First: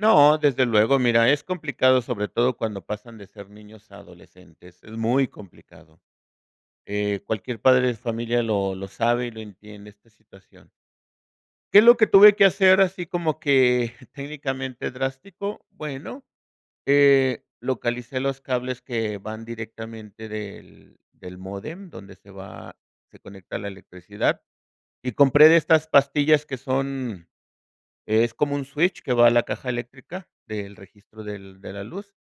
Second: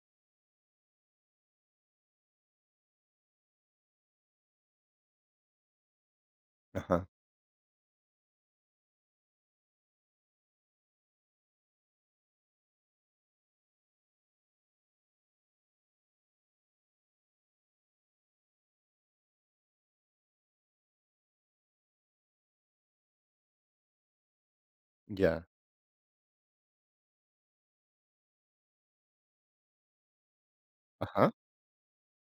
No, desde luego, mira, es complicado, sobre todo cuando pasan de ser niños a adolescentes, es muy complicado. Ajá. Eh, cualquier padre de familia lo lo sabe y lo entiende, esta situación. ¿Qué es lo que tuve que hacer, así como que técnicamente drástico? Bueno, eh, localicé los cables que van directamente del del módem, donde se va se conecta la electricidad, y Ya. compré de estas pastillas que son es como un switch que va a la caja eléctrica del registro Ajá. del de la luz.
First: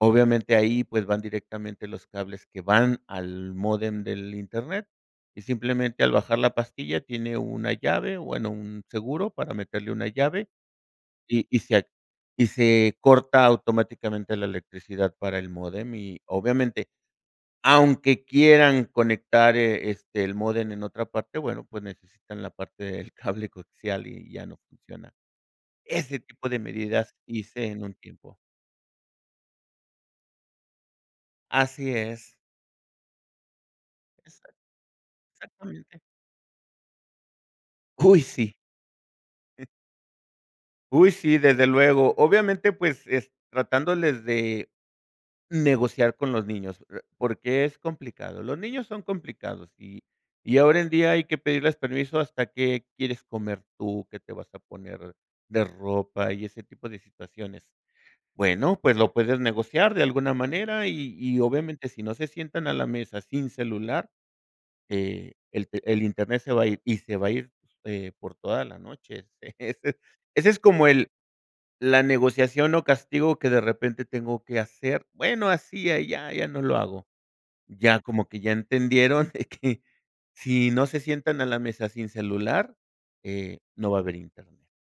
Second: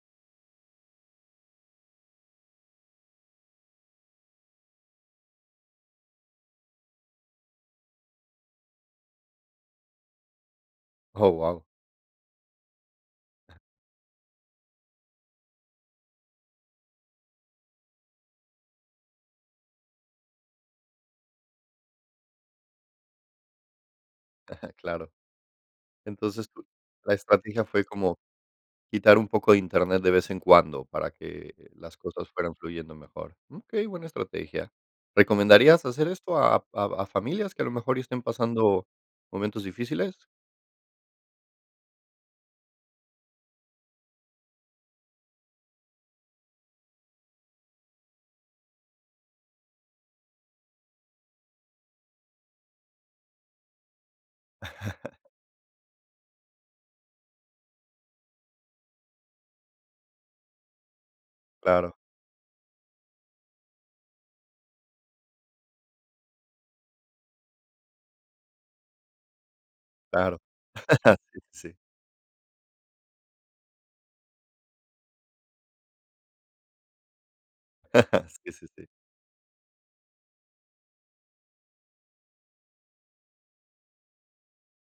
Obviamente, ahí, pues, van directamente los cables que van al módem del Internet, y simplemente al bajar la pastilla, tiene una llave, bueno, un seguro para meterle una llave, Oh, y y guau. se ac y se corta automáticamente la electricidad para el módem, y obviamente, aunque quieran conectar, eh, este, el módem en otra parte, bueno, pues, necesitan la parte del cable coaxial, y ya no Claro. funciona. Ese tipo Entonces de tu la medidas estrategia hice en fue un como tiempo. quitar, un poco de Internet de vez en cuando, para que Así las cosas es. fueran fluyendo mejor. Okey, buena Exacto, estrategia, ¿recomendarías exactamente. hacer esto a a a familias, que a lo mejor Uy, estén sí. pasando momentos difíciles? Uy, sí, desde luego. Obviamente, pues, es tratándoles de negociar con los niños, pr porque, es complicado. Los niños son complicados, y y ahora en día, hay que pedirles permiso hasta qué quieres comer tú, que te vas a poner de ropa y ese tipo de situaciones. Bueno, pues, lo puedes negociar de alguna manera, y y, obviamente, Claro. si no se sientan a la mesa sin celular, eh, el te el Internet se va ir, y se va a ir, eh, por toda la noche. Claro. Ese es como el Sí, sí. la negociación o castigo que de repente tengo que hacer, bueno, hacía, ya ya no lo hago, ya, como que ya Sí, sí, sí. entendieron que si no se sientan a la mesa sin celular, eh, no va a haber Internet.